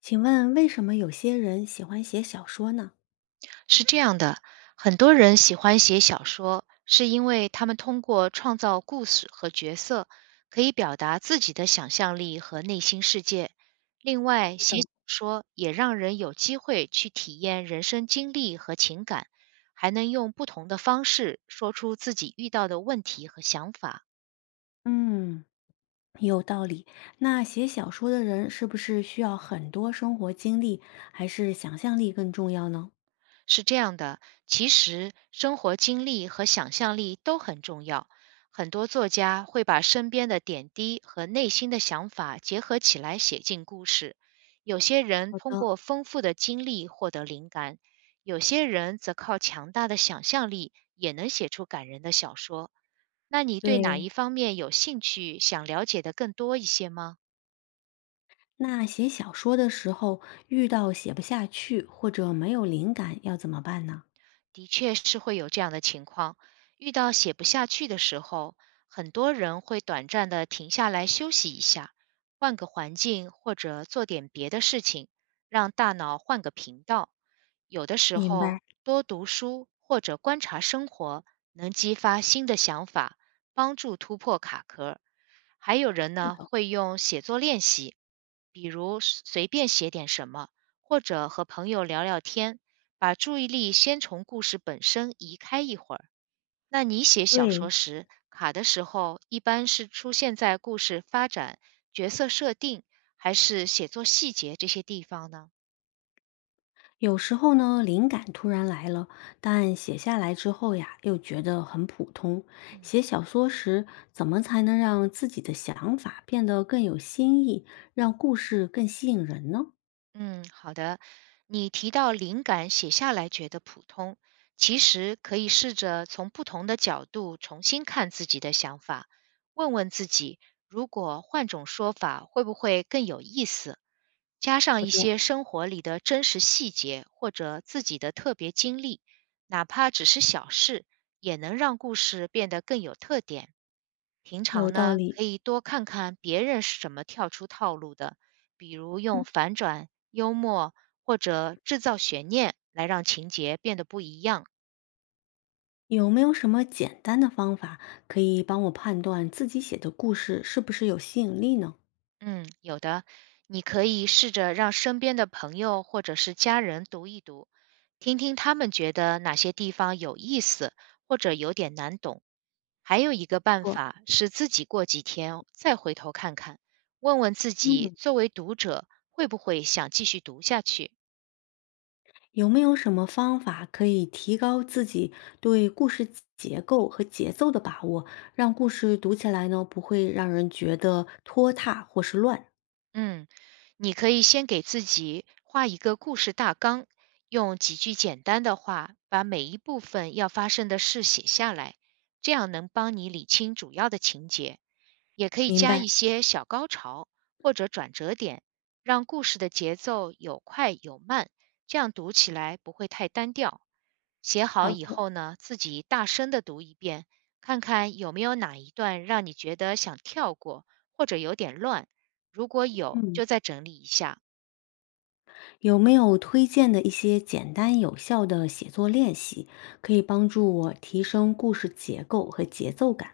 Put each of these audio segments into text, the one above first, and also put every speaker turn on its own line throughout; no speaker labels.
请问为什么有些人喜欢写小说呢？
是这样的，很多人喜欢写小说，是因为他们通过创造故事和角色，可以表达自己的想象力和内心世界。另外，写
等，
小说也让人有机会去体验人生经历和情感，还能用不同的方式说出自己遇到的问题和想法。
嗯，有道理。那写小说的人是不是需要很多生活经历，还是想象力更重要呢？
是这样的，其实生活经历和想象力都很重要。很多作家会把身边的点滴和内心的想法结合起来写进故事。有些人
好
通
的。
过丰富的经历获得灵感，有些人则靠强大的想象力也能写出感人的小说。那你对哪一
对，
方面有兴趣，想了解的更多一些吗？
那写小说的时候遇到写不下去或者没有灵感，要怎么办呢？
的确是会有这样的情况。遇到写不下去的时候，很多人会短暂的停下来休息一下，换个环境或者做点别的事情，让大脑换个频道。有的时
明白。
候多读书或者观察生活，能激发新的想法，帮助突破卡壳。还有人
是
呢，
的。
会用写作练习，比如随随便写点什么，或者和朋友聊聊天，把注意力先从故事本身移开一会儿。那你写小说
对，
时卡的时候，一般是出现在故事发展、角色设定，还是写作细节这些地方呢？
有时候呢，灵感突然来了，但写下来之后呀，又觉得很普通。
嗯
写小说时，怎么才能让自己的想法变得更有新意，让故事更吸引人呢？
嗯，好的。你提到灵感写下来觉得普通，其实可以试着从不同的角度重新看自己的想法，问问自己，如果换种说法，会不会更有意思？加上
好
一
的。
些生活里的真实细节或者自己的特别经历，哪怕只是小事，也能让故事变得更有特点。平
有
常
道
呢，
理。
可以多看看别人是怎么跳出套路的，比如
嗯，
用反转、幽默或者制造悬念来让情节变得不一样。
有没有什么简单的方法可以帮我判断自己写的故事是不是有吸引力呢？
嗯，有的，你可以试着让身边的朋友或者是家人读一读，听听他们觉得哪些地方有意思，或者有点难懂。还有一个办
我，
法是自己过几天再回头看看，问问自己
嗯。
作为读者会不会想继续读下去。
有没有什么方法可以提高自己对故事结构和节奏的把握，让故事读起来呢不会让人觉得拖沓或是乱？
嗯，你可以先给自己画一个故事大纲，用几句简单的话把每一部分要发生的事写下来，这样能帮你理清主要的情节。也可以
明
加一
白。
些小高潮或者转折点，让故事的节奏有快有慢，这样读起来不会太单调。写好
好
以
的。
后呢，自己大声的读一遍，看看有没有哪一段让你觉得想跳过或者有点乱。如果有，
嗯，
就再整理一下。
有没有推荐的一些简单有效的写作练习，可以帮助我提升故事结构和节奏感？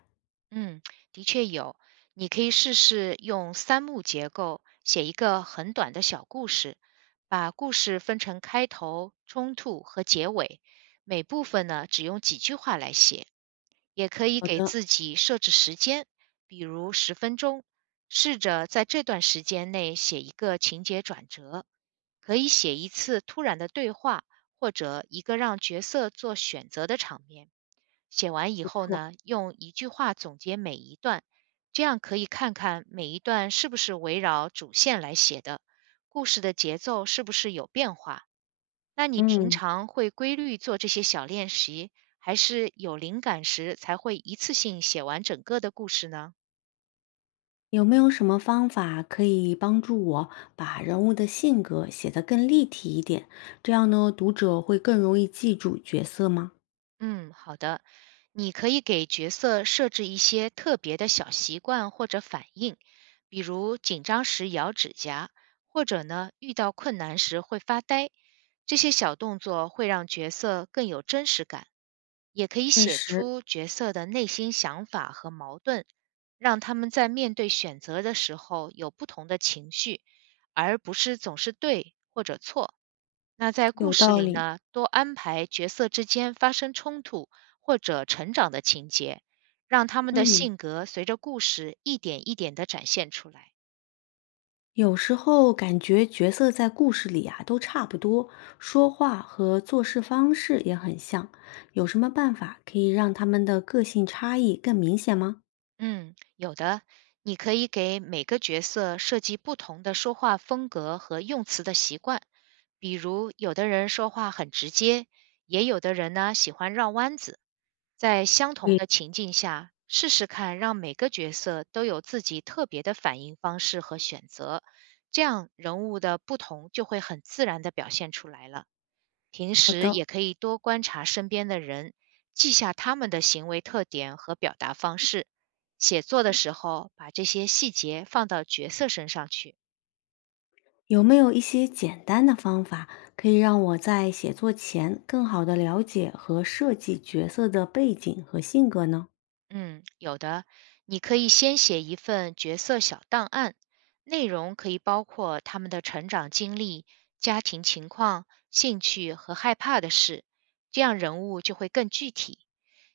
嗯，的确有。你可以试试用三幕结构写一个很短的小故事，把故事分成开头、冲突和结尾，每部分呢只用几句话来写。也可以
好
给
的。
自己设置时间，比如10分钟，试着在这段时间内写一个情节转折。可以写一次突然的对话，或者一个让角色做选择的场面。写完以
不
后
错。
呢，用一句话总结每一段，这样可以看看每一段是不是围绕主线来写的，故事的节奏是不是有变化。那你平
嗯。
常会规律做这些小练习，还是有灵感时才会一次性写完整个的故事呢？
有没有什么方法可以帮助我把人物的性格写得更立体一点？这样呢，读者会更容易记住角色吗？
嗯，好的。你可以给角色设置一些特别的小习惯或者反应，比如紧张时咬指甲，或者呢遇到困难时会发呆。这些小动作会让角色更有真实感。也可以
确
写
实
出角色的内心想法和矛盾，让他们在面对选择的时候有不同的情绪，而不是总是对或者错。那在故
有
事
道
里
理。
呢，多安排角色之间发生冲突或者成长的情节，让他们的
嗯，
性格随着故事一点一点地展现出来。
有时候感觉角色在故事里啊都差不多，说话和做事方式也很像。有什么办法可以让他们的个性差异更明显吗？
嗯，有的，你可以给每个角色设计不同的说话风格和用词的习惯，比如有的人说话很直接，也有的人呢喜欢绕弯子。在相同
对，
的情境下，试试看让每个角色都有自己特别的反应方式和选择，这样人物的不同就会很自然地表现出来了。平
好
时
的。
也可以多观察身边的人，记下他们的行为特点和表达方式。写作的时候，把这些细节放到角色身上去。
有没有一些简单的方法，可以让我在写作前更好的了解和设计角色的背景和性格呢？
嗯，有的，你可以先写一份角色小档案，内容可以包括他们的成长经历、家庭情况、兴趣和害怕的事，这样人物就会更具体。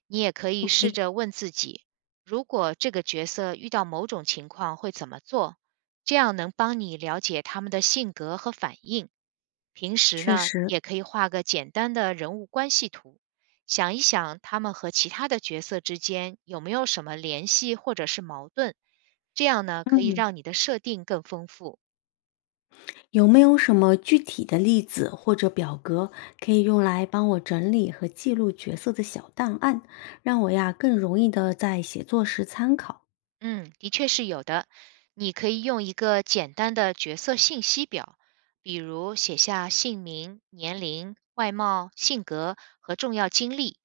你也可以试
诶，
着问自己，如果这个角色遇到某种情况会怎么做，这样能帮你了解他们的性格和反应。平时
确
呢，
实。
也可以画个简单的人物关系图，想一想他们和其他的角色之间有没有什么联系或者是矛盾，这样呢可以
嗯，
让你的设定更丰富。
有没有什么具体的例子或者表格可以用来帮我整理和记录角色的小档案，让我呀更容易的在写作时参考？
嗯，的确是有的。你可以用一个简单的角色信息表，比如写下姓名、年龄、外貌、性格和重要经历。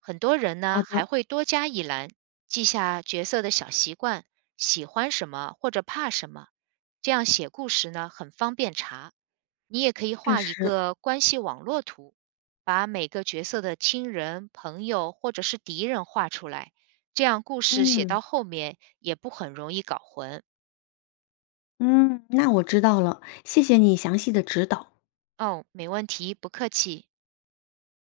很多人
好
呢
的。
还会多加一栏，记下角色的小习惯、喜欢什么或者怕什么。这样写故事呢很方便查。你也可以
确
画一
实。
个关系网络图，把每个角色的亲人、朋友或者是敌人画出来。这样故事写
嗯
到后面也不很容易搞混。
嗯，那我知道了，谢谢你详细的指导。
哦，没问题，不客气。